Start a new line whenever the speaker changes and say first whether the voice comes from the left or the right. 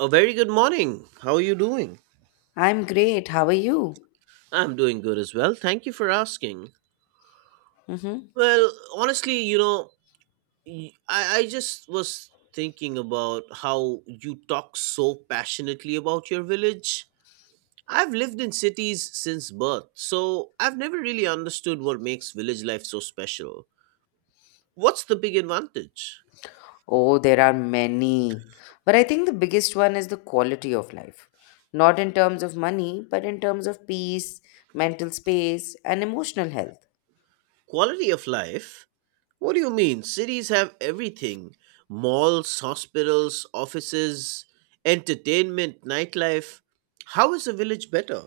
right: A very good morning. How are you doing?
left: I'm great. How are you?
right: I'm doing good as well. Thank you for asking.
left: Hmm.
right: Well, honestly, you know, y- I just was thinking about how you talk so passionately about your village. I've lived in cities since birth, so I've never really understood what makes village life so special. What's the big advantage?
left: Oh, there are many. But I think the biggest one is the quality of life. Not in terms of money, but in terms of peace, mental space, and emotional health.
right: Quality of life? What do you mean? Cities have everything: malls, hospitals, offices, entertainment, nightlife. How is a village better?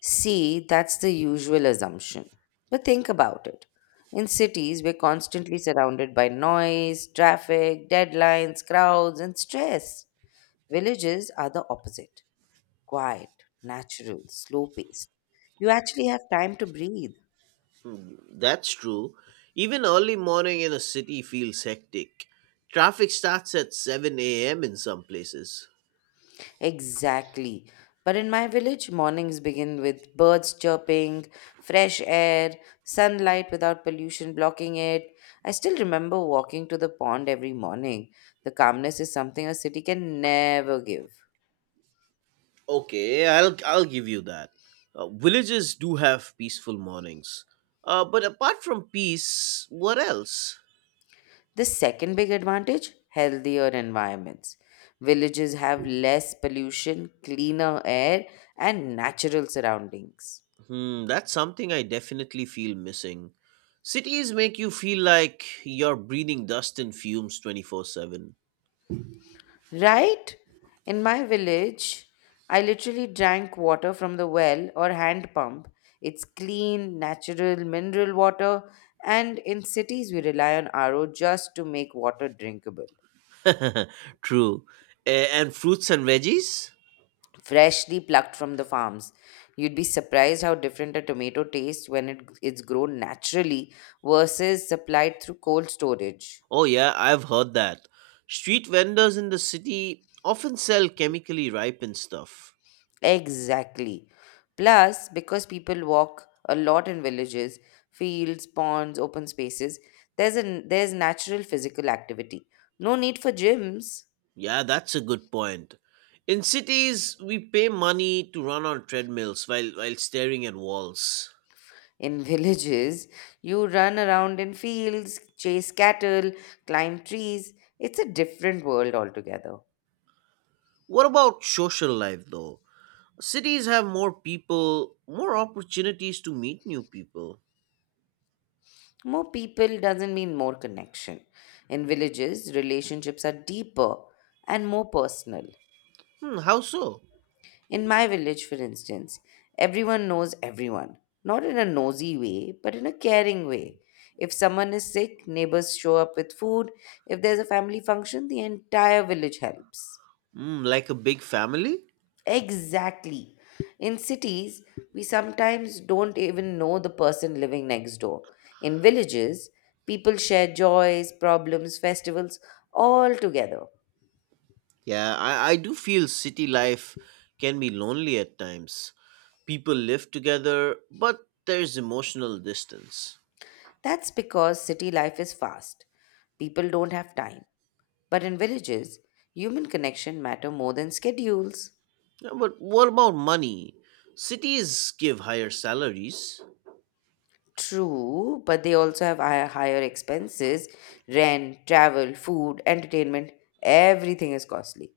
left: See, that's the usual assumption. But think about it. In cities, we're constantly surrounded by noise, traffic, deadlines, crowds, and stress. Villages are the opposite: quiet, natural, slow paced. You actually have time to breathe.
right: That's true. Even early morning in a city feels hectic. Traffic starts at 7 a.m. in some places.
left: Exactly. But in my village, mornings begin with birds chirping, fresh air, sunlight without pollution blocking it. I still remember walking to the pond every morning. The calmness is something a city can never give.
right: Okay, I'll give you that. Villages do have peaceful mornings. But apart from peace, what else?
left: The second big advantage: healthier environments. Villages have less pollution, cleaner air, and natural surroundings.
right: Hmm, that's something I definitely feel missing. Cities make you feel like you're breathing dust and fumes 24/7.
left: Right? In my village, I literally drank water from the well or hand pump. It's clean, natural mineral water, and in cities we rely on RO just to make water drinkable.
right: True. And fruits and veggies?
left: Freshly plucked from the farms. You'd be surprised how different a tomato tastes when it's grown naturally versus supplied through cold storage.
right: Oh, yeah, I've heard that. Street vendors in the city often sell chemically ripened stuff.
left: Exactly. Plus, because people walk a lot in villages, fields, ponds, open spaces, there's natural physical activity. No need for gyms.
right: Yeah, that's a good point. In cities, we pay money to run on treadmills while staring at walls.
left: In villages, you run around in fields, chase cattle, climb trees. It's a different world altogether.
right: What about social life, though? Cities have more people, more opportunities to meet new people.
left: More people doesn't mean more connection. In villages, relationships are deeper and more personal.
right: Hmm, how so?
left: In my village, for instance, everyone knows everyone. Not in a nosy way, but in a caring way. If someone is sick, neighbors show up with food. If there's a family function, the entire village helps.
right: Hmm, like a big family?
left: Exactly. In cities, we sometimes don't even know the person living next door. In villages, people share joys, problems, festivals, all together.
right: Yeah, I do feel city life can be lonely at times. People live together, but there's emotional distance.
left: That's because city life is fast. People don't have time. But in villages, human connection matter more than schedules.
right: Yeah, but what about money? Cities give higher salaries.
left: True, but they also have higher expenses: rent, travel, food, entertainment, everything is costly.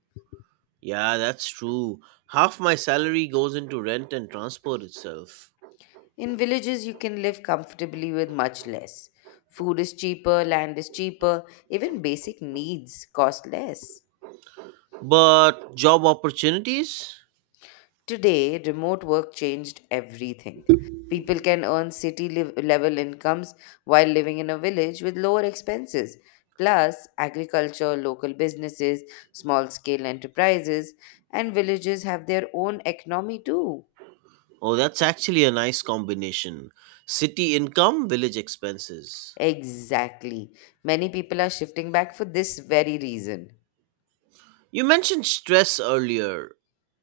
right: Yeah, that's true. Half my salary goes into rent and transport itself.
left: In villages, you can live comfortably with much less. Food is cheaper, land is cheaper, even basic needs cost less.
right: But job opportunities?
left: Today, remote work changed everything. People can earn city level incomes while living in a village with lower expenses. Plus, agriculture, local businesses, small scale enterprises, and villages have their own economy too.
right: Oh, that's actually a nice combination. City income, village expenses.
left: Exactly. Many people are shifting back for this very reason.
right: You mentioned stress earlier.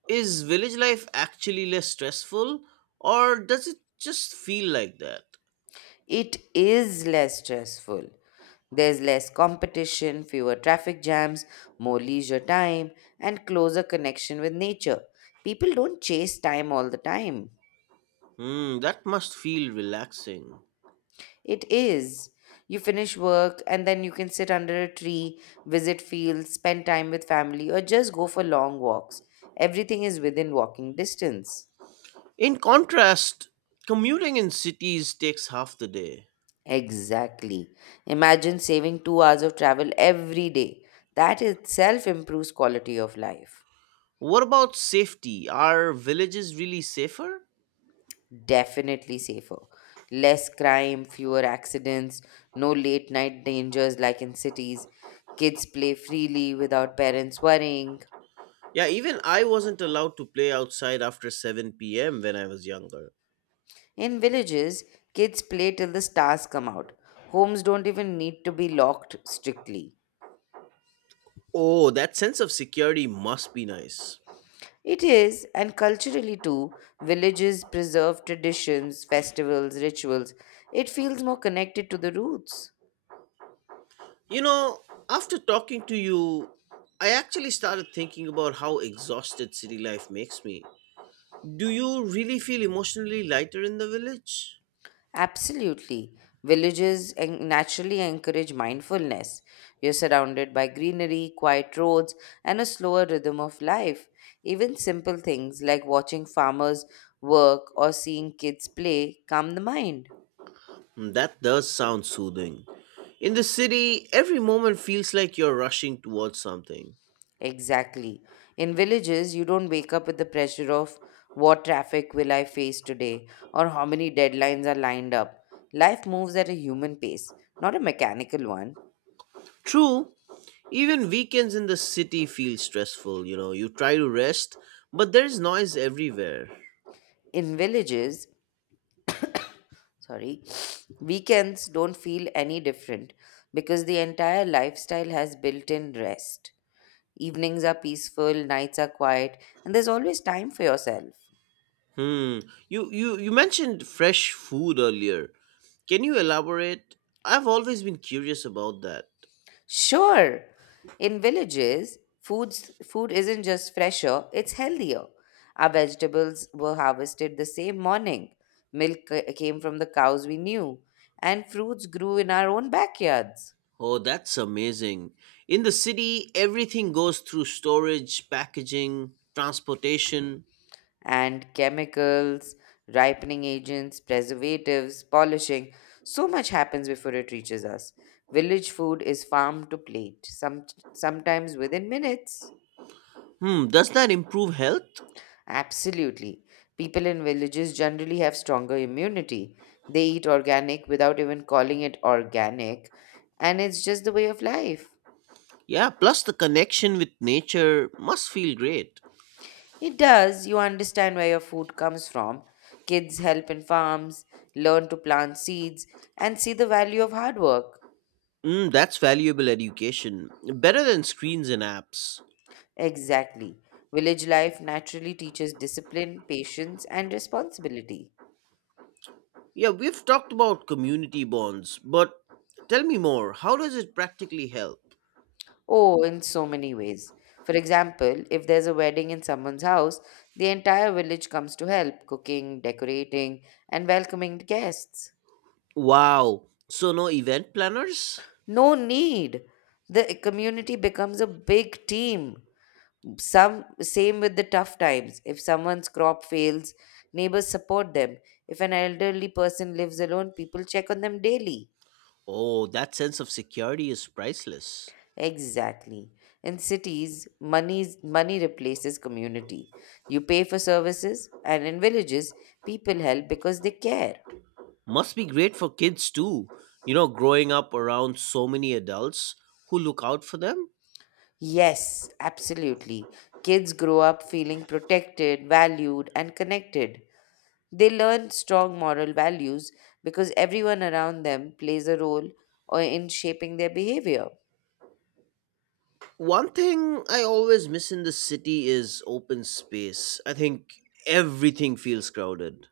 right: Is village life actually less stressful, or does it just feel like that?
left: It is less stressful. There's less competition, fewer traffic jams, more leisure time, and closer connection with nature. People don't chase time all the time.
right: Hmm, that must feel relaxing.
left: It is. You finish work and then you can sit under a tree, visit fields, spend time with family, or just go for long walks. Everything is within walking distance.
right: In contrast, commuting in cities takes half the day.
left: Exactly. Imagine saving 2 hours of travel every day. That itself improves quality of life.
right: What about safety? Are villages really safer?
left: Definitely safer. Less crime, fewer accidents, no late night dangers like in cities. Kids play freely without parents worrying.
right: Yeah, even I wasn't allowed to play outside after 7 p.m. when I was younger.
left: In villages, kids play till the stars come out. Homes don't even need to be locked strictly.
right: Oh, that sense of security must be nice.
left: It is, and culturally too, villages preserve traditions, festivals, rituals. It feels more connected to the roots.
right: You know, after talking to you, I actually started thinking about how exhausted city life makes me. Do you really feel emotionally lighter in the village?
left: Absolutely. Villages naturally encourage mindfulness. You're surrounded by greenery, quiet roads, and a slower rhythm of life. Even simple things like watching farmers work or seeing kids play calm the mind.
right: Hmm, that does sound soothing. In the city, every moment feels like you're rushing towards something.
left: Exactly. In villages, you don't wake up with the pressure of what traffic will I face today or how many deadlines are lined up. Life moves at a human pace, not a mechanical one.
right: True, even weekends in the city feel stressful, you know, you try to rest, but there's noise everywhere.
left: In villages, sorry, weekends don't feel any different because the entire lifestyle has built-in rest. Evenings are peaceful, nights are quiet, and there's always time for yourself.
right: Hmm. You mentioned fresh food earlier. Can you elaborate? I've always been curious about that.
left: Sure. In villages, foods food isn't just fresher, it's healthier. Our vegetables were harvested the same morning, milk came from the cows we knew, and fruits grew in our own backyards.
right: Oh, that's amazing. In the city, everything goes through storage, packaging, transportation.
left: And chemicals, ripening agents, preservatives, polishing. So much happens before it reaches us. Village food is farmed to plate, sometimes within minutes.
right: Hmm, does that improve health?
left: Absolutely. People in villages generally have stronger immunity. They eat organic without even calling it organic, and it's just the way of life.
right: Yeah, plus the connection with nature must feel great.
left: It does, you understand where your food comes from. Kids help in farms, learn to plant seeds, and see the value of hard work.
right: Mm, that's valuable education. Better than screens and apps.
left: Exactly. Village life naturally teaches discipline, patience, and responsibility.
right: Yeah, we've talked about community bonds, but tell me more. How does it practically help?
left: Oh, in so many ways. For example, if there's a wedding in someone's house, the entire village comes to help, cooking, decorating, and welcoming the guests.
right: Wow. So no event planners?
left: No need. The community becomes a big team. Some same with the tough times. If someone's crop fails, neighbors support them. If an elderly person lives alone, people check on them daily.
right: Oh, that sense of security is priceless.
left: Exactly. In cities, money replaces community. You pay for services, and in villages, people help because they care.
right: Must be great for kids too. You know, growing up around so many adults who look out for them.
left: Yes, absolutely. Kids grow up feeling protected, valued, and connected. They learn strong moral values because everyone around them plays a role or in shaping their behavior.
right: One thing I always miss in the city is open space. I think everything feels crowded.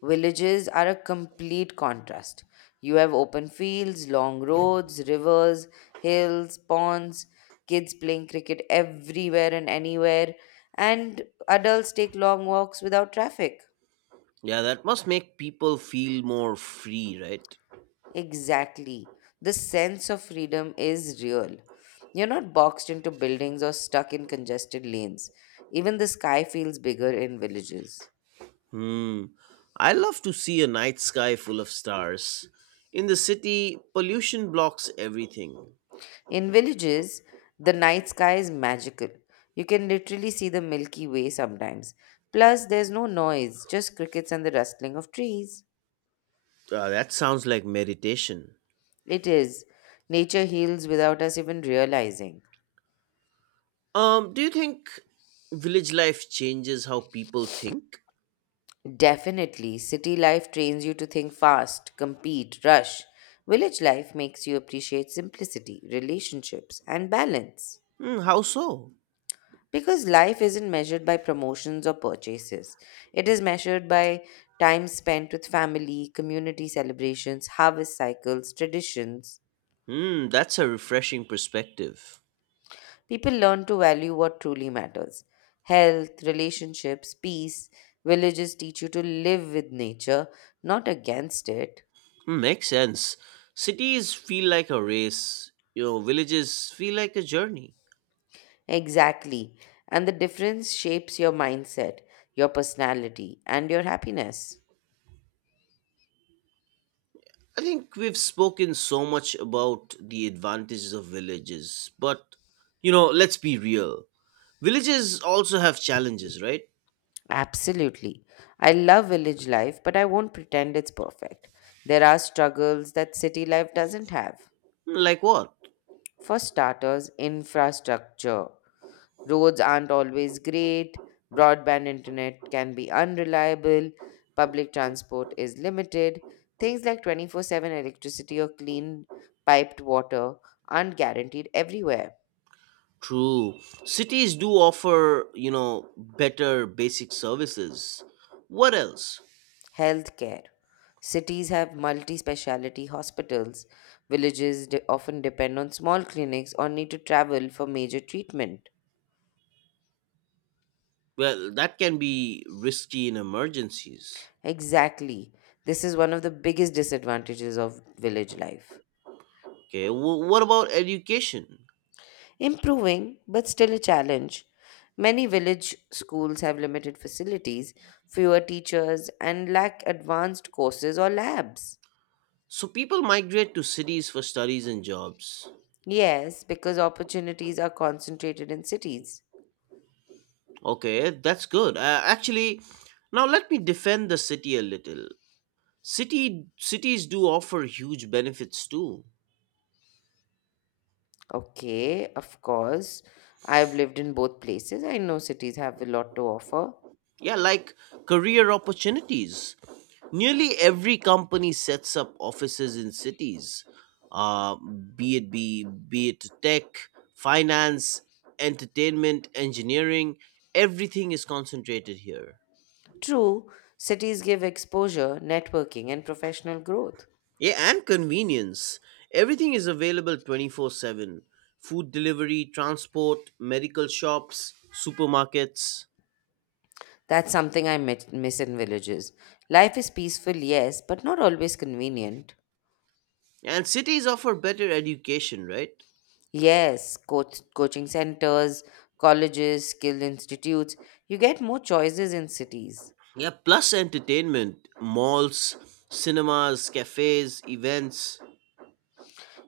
left: Villages are a complete contrast. You have open fields, long roads, rivers, hills, ponds, kids playing cricket everywhere and anywhere, and adults take long walks without traffic.
right: Yeah, that must make people feel more free, right?
left: Exactly. The sense of freedom is real. You're not boxed into buildings or stuck in congested lanes. Even the sky feels bigger in villages.
right: Hmm. I love to see a night sky full of stars. In the city, pollution blocks everything.
left: In villages, the night sky is magical. You can literally see the Milky Way sometimes. Plus, there's no noise, just crickets and the rustling of trees.
right: That sounds like meditation.
left: It is. Nature heals without us even realizing.
right: Do you think village life changes how people think?
left: Definitely, city life trains you to think fast, compete, rush. Village life makes you appreciate simplicity, relationships, and balance.
right: Hmm, how so?
left: Because life isn't measured by promotions or purchases, it is measured by time spent with family, community celebrations, harvest cycles, traditions.
right: Hmm, that's a refreshing perspective.
left: People learn to value what truly matters: health, relationships, peace. Villages teach you to live with nature, not against it.
right: Hmm, makes sense. Cities feel like a race, you know, villages feel like a journey.
left: Exactly. And the difference shapes your mindset, your personality, and your happiness.
right: I think we've spoken so much about the advantages of villages, but you know, let's be real. Villages also have challenges, right?
left: Absolutely. I love village life, but I won't pretend it's perfect. There are struggles that city life doesn't have.
right: Hmm, like what?
left: For starters, infrastructure. Roads aren't always great, broadband internet can be unreliable, public transport is limited. Things like 24/7 electricity or clean piped water aren't guaranteed everywhere.
right: True. Cities do offer, you know, better basic services. What else?
left: Healthcare. Cities have multi speciality hospitals. Villages often depend on small clinics or need to travel for major treatment.
right: Well, that can be risky in emergencies.
left: Exactly. This is one of the biggest disadvantages of village life.
right: Okay, what about education?
left: Improving, but still a challenge. Many village schools have limited facilities, fewer teachers, and lack advanced courses or labs.
right: So people migrate to cities for studies and jobs.
left: Yes, because opportunities are concentrated in cities.
right: Okay, that's good. Actually, now let me defend the city a little. City cities do offer huge benefits too.
left: Okay, of course. I've lived in both places. I know cities have a lot to offer.
right: Yeah, like career opportunities. Nearly every company sets up offices in cities, uh, be it tech, finance, entertainment, engineering. Everything is concentrated here.
left: True, cities give exposure, networking, and professional growth.
right: Yeah, and convenience. Everything is available 24/7. Food delivery, transport, medical shops, supermarkets,
left: That's something I miss in villages. Life is peaceful, yes, but not always convenient.
right: and cities offer better education, right?
left: Yes, coaching centers, colleges, skilled institutes. You get more choices in cities.
right: Yeah, plus entertainment, malls, cinemas, cafes, events.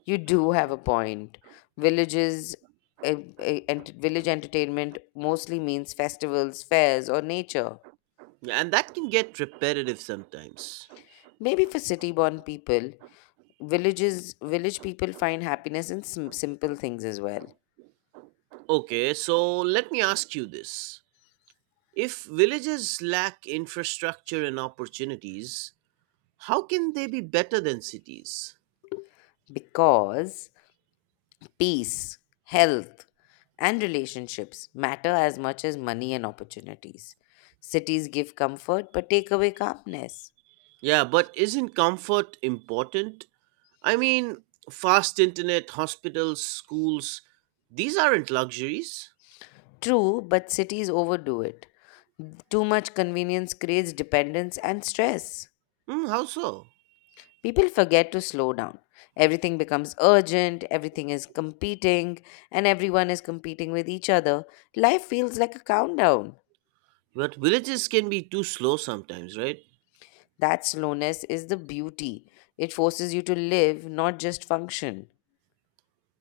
left: You do have a point. Villages, village entertainment mostly means festivals, fairs, or nature.
right: Yeah, and that can get repetitive sometimes.
left: Maybe for city-born people, village people find happiness in simple things as well,
right: Okay, so let me ask you this. If villages lack infrastructure and opportunities, how can they be better than cities?
left: because peace, health, and relationships matter as much as money and opportunities. Cities give comfort but take away calmness.
right: Yeah, but isn't comfort important? I mean, fast internet, hospitals, schools, these aren't luxuries.
left: True, but cities overdo it. Too much convenience creates dependence and stress.
right: Hmm, how so?
left: People forget to slow down. Everything becomes urgent, everything is competing, and everyone is competing with each other. Life feels like a countdown.
right: But villages can be too slow sometimes, right?
left: That slowness is the beauty. It forces you to live, not just function.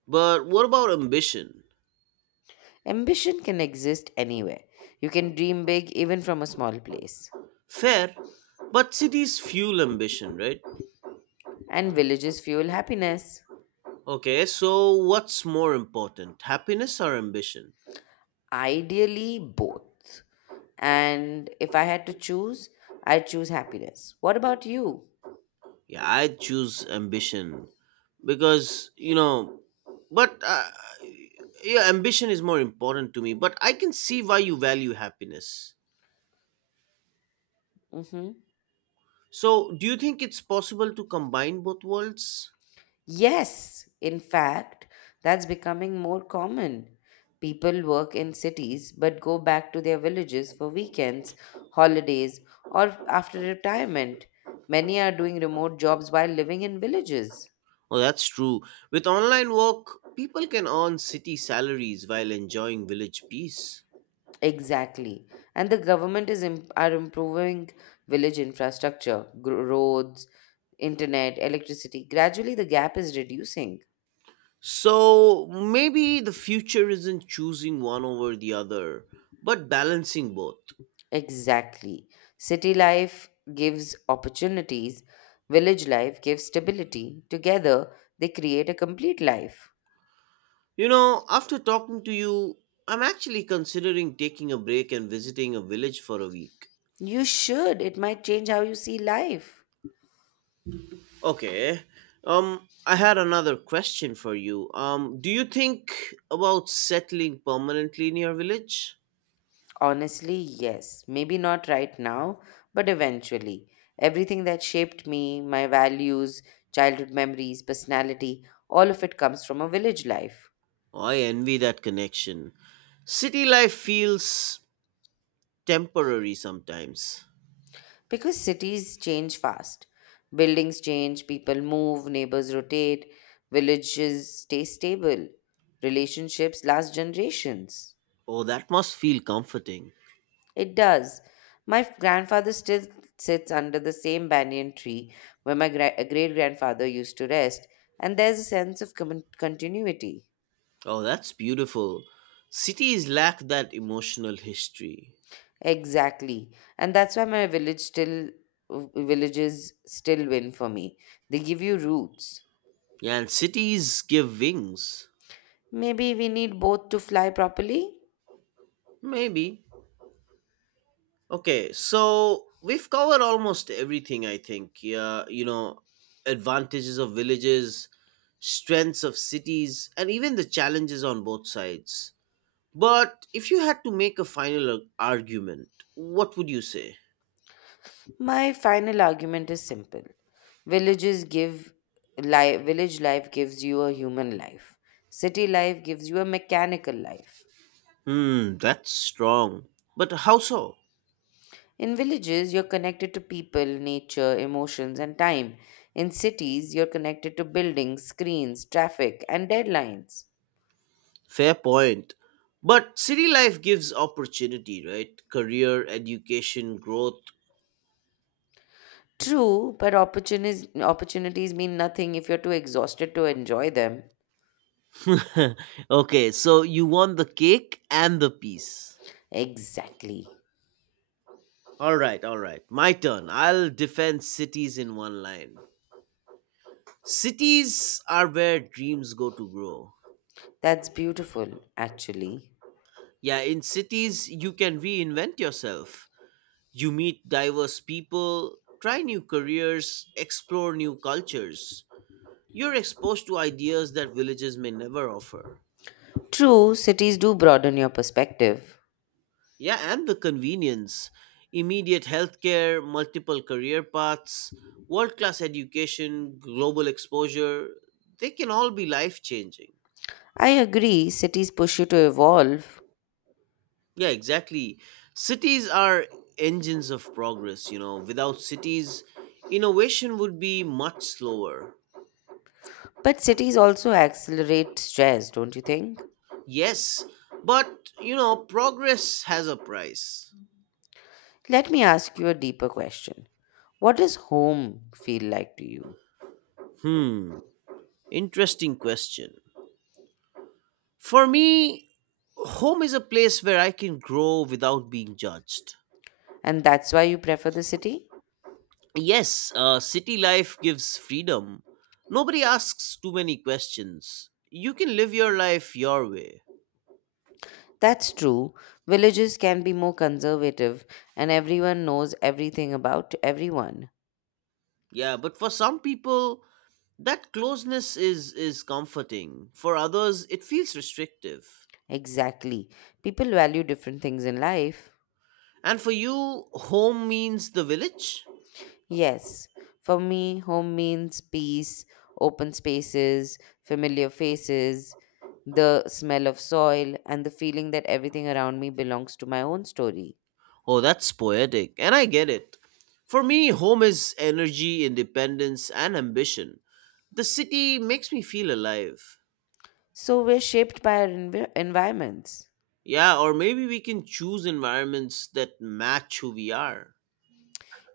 right: But what about ambition?
left: Ambition can exist anywhere. You can dream big even from a small place.
right: Fair, but cities fuel ambition, right?
left: And villages fuel happiness.
right: Okay, so what's more important, happiness or ambition?
left: Ideally, both. And if I had to choose, I'd choose happiness. What about you?
right: Yeah, I choose ambition because, you know, but yeah, ambition is more important to me, but I can see why you value happiness.
left: Hmm.
right: So, do you think it's possible to combine both worlds?
left: Yes, in fact, that's becoming more common. People work in cities but go back to their villages for weekends, holidays, or after retirement. Many are doing remote jobs while living in villages.
right: Oh, that's true. With online work, people can earn city salaries while enjoying village peace.
left: Exactly. And the government are improving village infrastructure, roads, internet, electricity. Gradually, the gap is reducing.
right: So maybe the future isn't choosing one over the other, but balancing both.
left: Exactly. City life gives opportunities, village life gives stability. Together, they create a complete life.
right: You know, after talking to you, I'm actually considering taking a break and visiting a village for a week.
left: You should. It might change how you see life.
right: Okay. I had another question for you. Do you think about settling permanently in your village?
left: Honestly, yes. Maybe not right now, but eventually. Everything that shaped me, my values, childhood memories, personality, all of it comes from a village life.
right: Oh, I envy that connection. City life feels temporary sometimes.
left: Because cities change fast. Buildings change, people move, neighbors rotate, villages stay stable, relationships last generations.
right: Oh, that must feel comforting.
left: It does. My grandfather still sits under the same banyan tree where my great grandfather used to rest, and there's a sense of continuity.
right: Oh, that's beautiful. Cities lack that emotional history.
left: Exactly. And that's why my village still villages still win for me. They give you roots.
right: Yeah, and cities give wings.
left: Maybe we need both to fly properly.
right: Maybe. Okay, so we've covered almost everything, I think. Yeah, you know, advantages of villages, strengths of cities, and even the challenges on both sides. But if you had to make a final argument, what would you say?
left: My final argument is simple. Villages give village life gives you a human life. City life gives you a mechanical life.
right: Hmm, that's strong. But how so?
left: In villages, you're connected to people, nature, emotions, and time. In cities, you're connected to buildings, screens, traffic, and deadlines.
right: Fair point. But city life gives opportunity, right? Career, education, growth.
left: True, but opportunities mean nothing if you're too exhausted to enjoy them.
right: Okay, so you want the cake and the peace.
left: Exactly.
right: All right, all right. My turn. I'll defend cities in one line. Cities are where dreams go to grow.
left: That's beautiful, actually.
right: Yeah, in cities, you can reinvent yourself. You meet diverse people, try new careers, explore new cultures. You're exposed to ideas that villages may never offer.
left: True, cities do broaden your perspective.
right: Yeah, and the convenience. Immediate healthcare, multiple career paths, world class education, global exposure, they can all be life changing.
left: I agree, cities push you to evolve,
right: Yeah, exactly. Cities are engines of progress, you know. Without cities, innovation would be much slower.
left: but cities also accelerate stress, don't you think?
right: Yes, but, you know, progress has a price.
left: Let me ask you a deeper question. What does home feel like to you?
right: Hmm, interesting question. For me, home is a place where I can grow without being judged.
left: And that's why you prefer the city?
right: Yes, city life gives freedom. Nobody asks too many questions. You can live your life your way.
left: That's true. Villages can be more conservative, and everyone knows everything about everyone.
right: Yeah, but for some people, that closeness is comforting. For others, it feels restrictive.
left: Exactly. People value different things in life.
right: And for you, home means the village?
left: Yes, for me, home means peace, open spaces, familiar faces, the smell of soil, and the feeling that everything around me belongs to my own story.
right: Oh, that's poetic, and I get it. For me, home is energy, independence, and ambition. The city makes me feel alive.
left: So we're shaped by our environments.
right: Yeah, or maybe we can choose environments that match who we are.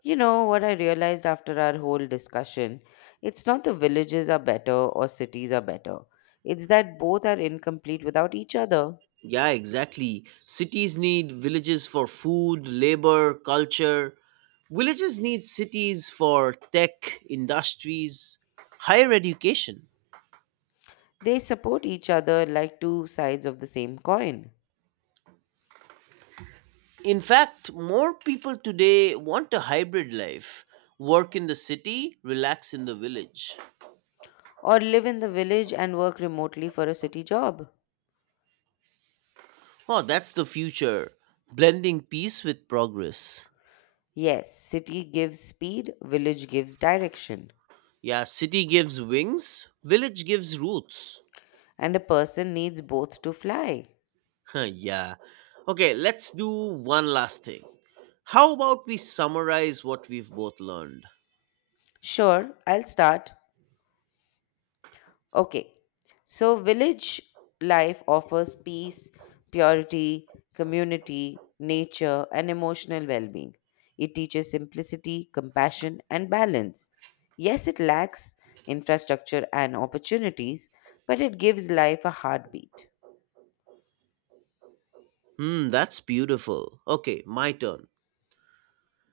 left: You know what I realized after our whole discussion? It's not the villages are better or cities are better. It's that both are incomplete without each other.
right: Yeah, exactly. Cities need villages for food, labor, culture. Villages need cities for tech, industries, higher education.
left: They support each other like two sides of the same coin.
right: In fact, more people today want a hybrid life: work in the city, relax in the village.
left: Or live in the village and work remotely for a city job.
right: Oh, that's the future, blending peace with progress.
left: Yes, city gives speed, village gives direction,
right: Yeah, city gives wings, village gives roots.
left: and a person needs both to fly.
right: Yeah. Okay, let's do one last thing. How about we summarize what we've both learned?
left: Sure, I'll start. Okay. So, village life offers peace, purity, community, nature, and emotional well being. It teaches simplicity, compassion, and balance. Yes, it lacks infrastructure and opportunities, but it gives life a heartbeat.
right: Hmm, that's beautiful. Okay, my turn.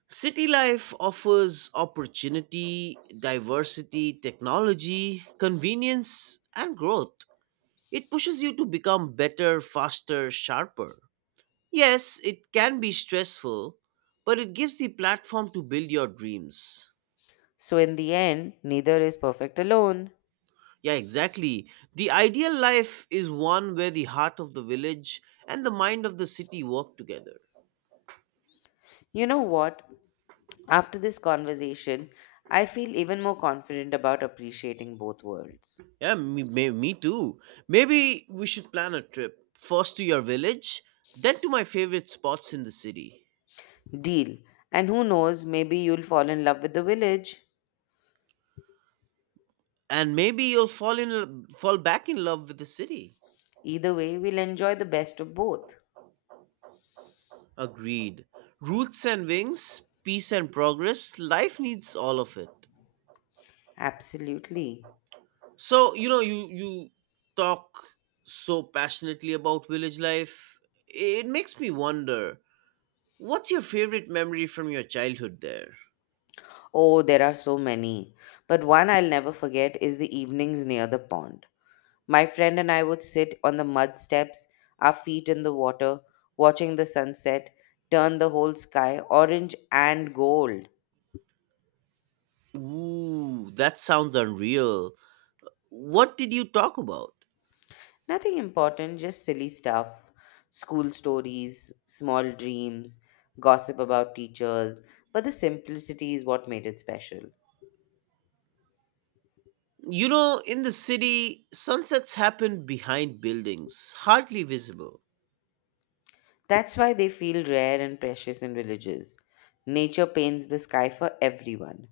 right: City life offers opportunity, diversity, technology, convenience, and growth. It pushes you to become better, faster, sharper. Yes, it can be stressful, but it gives the platform to build your dreams.
left: So, in the end, neither is perfect alone.
right: Yeah, exactly. The ideal life is one where the heart of the village and the mind of the city work together.
left: You know what? After this conversation, I feel even more confident about appreciating both worlds.
right: Yeah, me too. Maybe we should plan a trip. First to your village, then to my favorite spots in the city.
left: Deal. And who knows, maybe you'll fall in love with the village.
right: And maybe you'll fall back in love with the city.
left: Either way, we'll enjoy the best of both.
right: Agreed. Roots and wings, peace and progress, life needs all of it.
left: Absolutely.
right: So, you know, you talk so passionately about village life. It makes me wonder, what's your favorite memory from your childhood there?
left: Oh, there are so many. But one I'll never forget is the evenings near the pond. My friend and I would sit on the mud steps, our feet in the water, watching the sunset turn the whole sky orange and gold.
right: Ooh, that sounds unreal. What did you talk about?
left: Nothing important, just silly stuff. School stories, small dreams, gossip about teachers, but the simplicity is what made it special.
right: You know, in the city, sunsets happen behind buildings, hardly visible.
left: That's why they feel rare and precious in villages. Nature paints the sky for everyone.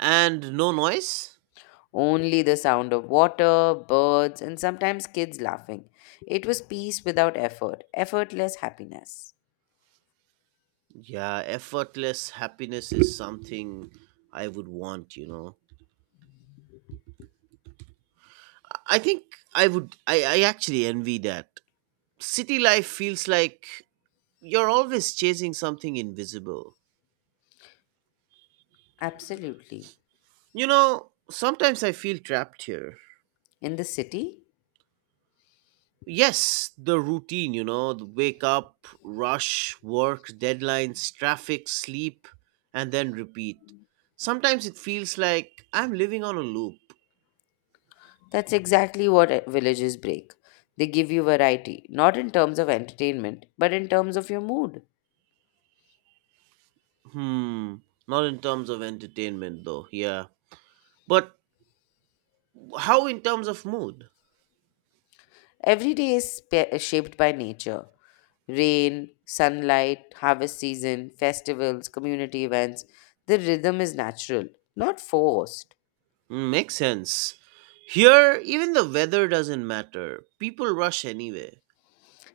right: And no noise?
left: Only the sound of water, birds, and sometimes kids laughing. It was peace without effort, effortless happiness.
right: Yeah, effortless happiness is something I would want, you know. I think I actually envy that. City life feels like you're always chasing something invisible.
left: Absolutely.
right: You know, sometimes I feel trapped here.
left: In the city,
right: Yes, the routine, you know, the wake up, rush, work, deadlines, traffic, sleep, and then repeat. Sometimes it feels like I'm living on a loop.
left: that's exactly what villages break. They give you variety, not in terms of entertainment, but in terms of your mood.
right: Hmm, not in terms of entertainment though, yeah. But how in terms of mood?
left: Every day is shaped by nature, rain, sunlight, harvest season, festivals, community events. The rhythm is natural, not forced.
right: Mm, makes sense. Here, even the weather doesn't matter. People rush anyway.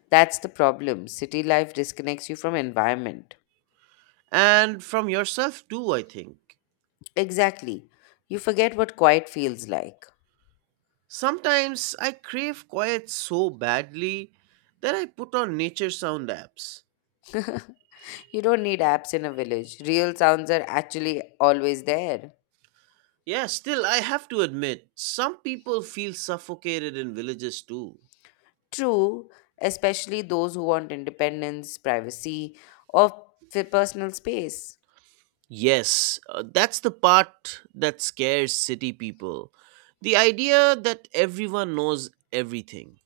left: That's the problem. City life disconnects you from environment.
right: And from yourself too, I think.
left: Exactly. You forget what quiet feels like.
right: Sometimes I crave quiet so badly that I put on nature sound apps.
left: You don't need apps in a village. Real sounds are actually always there.
right: Yeah, still, I have to admit, some people feel suffocated in villages too.
left: True, especially those who want independence, privacy, or personal space.
right: Yes, that's the part that scares city people. The idea that everyone knows everything.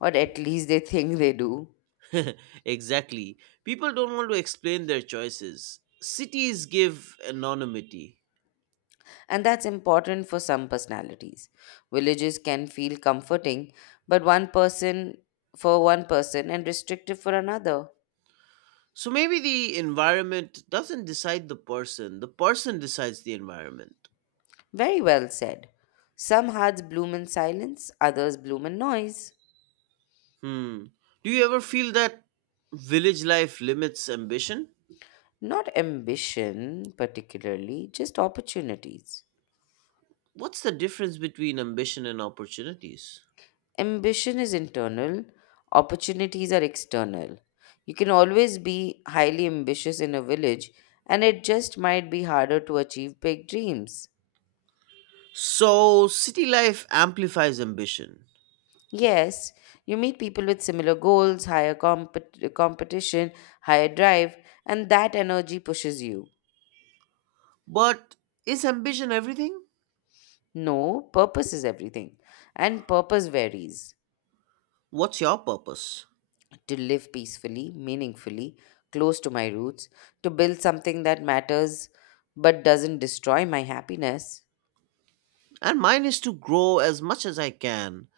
left: Or at least they think they do.
right: Exactly. People don't want to explain their choices. Cities give anonymity.
left: And that's important for some personalities. Villages can feel comforting, but one person for one person and restrictive for another.
right: So maybe the environment doesn't decide the person decides the environment.
left: Very well said. Some hearts bloom in silence, others bloom in noise.
right: Hmm. Do you ever feel that village life limits ambition?
left: Not ambition, particularly, just opportunities.
right: What's the difference between ambition and opportunities?
left: Ambition is internal, opportunities are external. You can always be highly ambitious in a village, and it just might be harder to achieve big dreams.
right: So, city life amplifies ambition.
left: Yes, you meet people with similar goals, higher competition, higher drive, and that energy pushes you.
right: But is ambition everything?
left: No, purpose is everything. And purpose varies.
right: What's your purpose?
left: To live peacefully, meaningfully, close to my roots, to build something that matters but doesn't destroy my happiness.
right: And mine is to grow as much as I can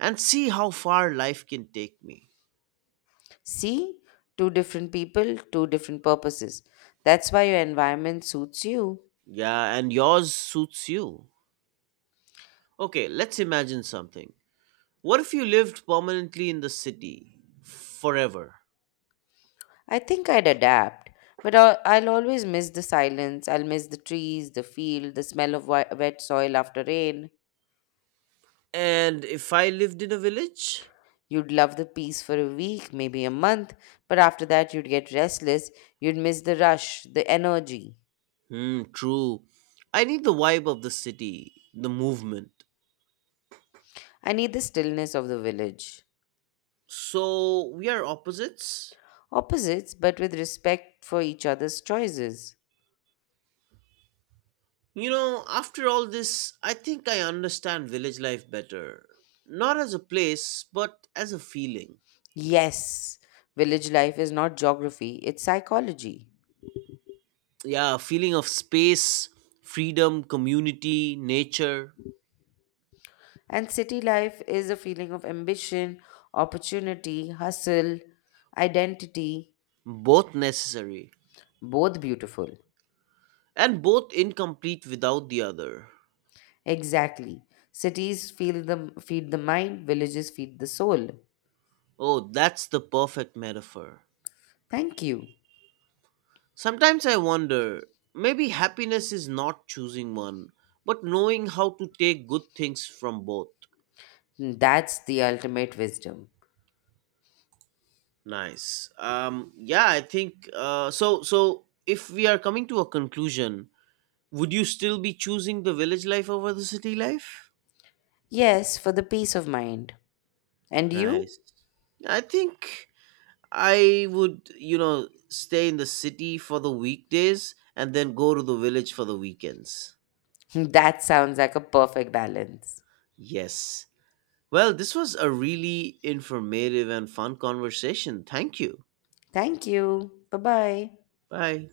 right: and see how far life can take me.
left: See, two different people, two different purposes. That's why your environment suits you.
right: Yeah, and yours suits you. Okay, let's imagine something. What if you lived permanently in the city forever?
left: I think I'd adapt, but I'll always miss the silence. I'll miss the trees, the field, the smell of wet soil after rain.
right: And if I lived in a village?
left: You'd love the peace for a week, maybe a month, but after that you'd get restless, you'd miss the rush, the energy.
right: Hmm, true. I need the vibe of the city, the movement.
left: I need the stillness of the village.
right: So we are opposites?
left: Opposites, but with respect for each other's choices.
right: You know, after all this, I think I understand village life better. Not as a place, but as a feeling.
left: Yes, village life is not geography, it's psychology.
right: Yeah, a feeling of space, freedom, community, nature,
left: And city life is a feeling of ambition, opportunity, hustle, identity,
right: both necessary,
left: both beautiful.
right: and both incomplete without the other.
left: Exactly. Cities feed the mind, villages feed the soul.
right: Oh, that's the perfect metaphor.
left: Thank you.
right: Sometimes I wonder, maybe happiness is not choosing one, but knowing how to take good things from both.
left: That's the ultimate wisdom.
right: Nice. Yeah, I think so if we are coming to a conclusion, would you still be choosing the village life over the city life?
left: Yes, for the peace of mind. And you?
right: Nice. I think I would, you know, stay in the city for the weekdays and then go to the village for the weekends.
left: That sounds like a perfect balance.
right: Yes. Well, this was a really informative and fun conversation. Thank you.
left: Thank you. Bye bye.
right: Bye.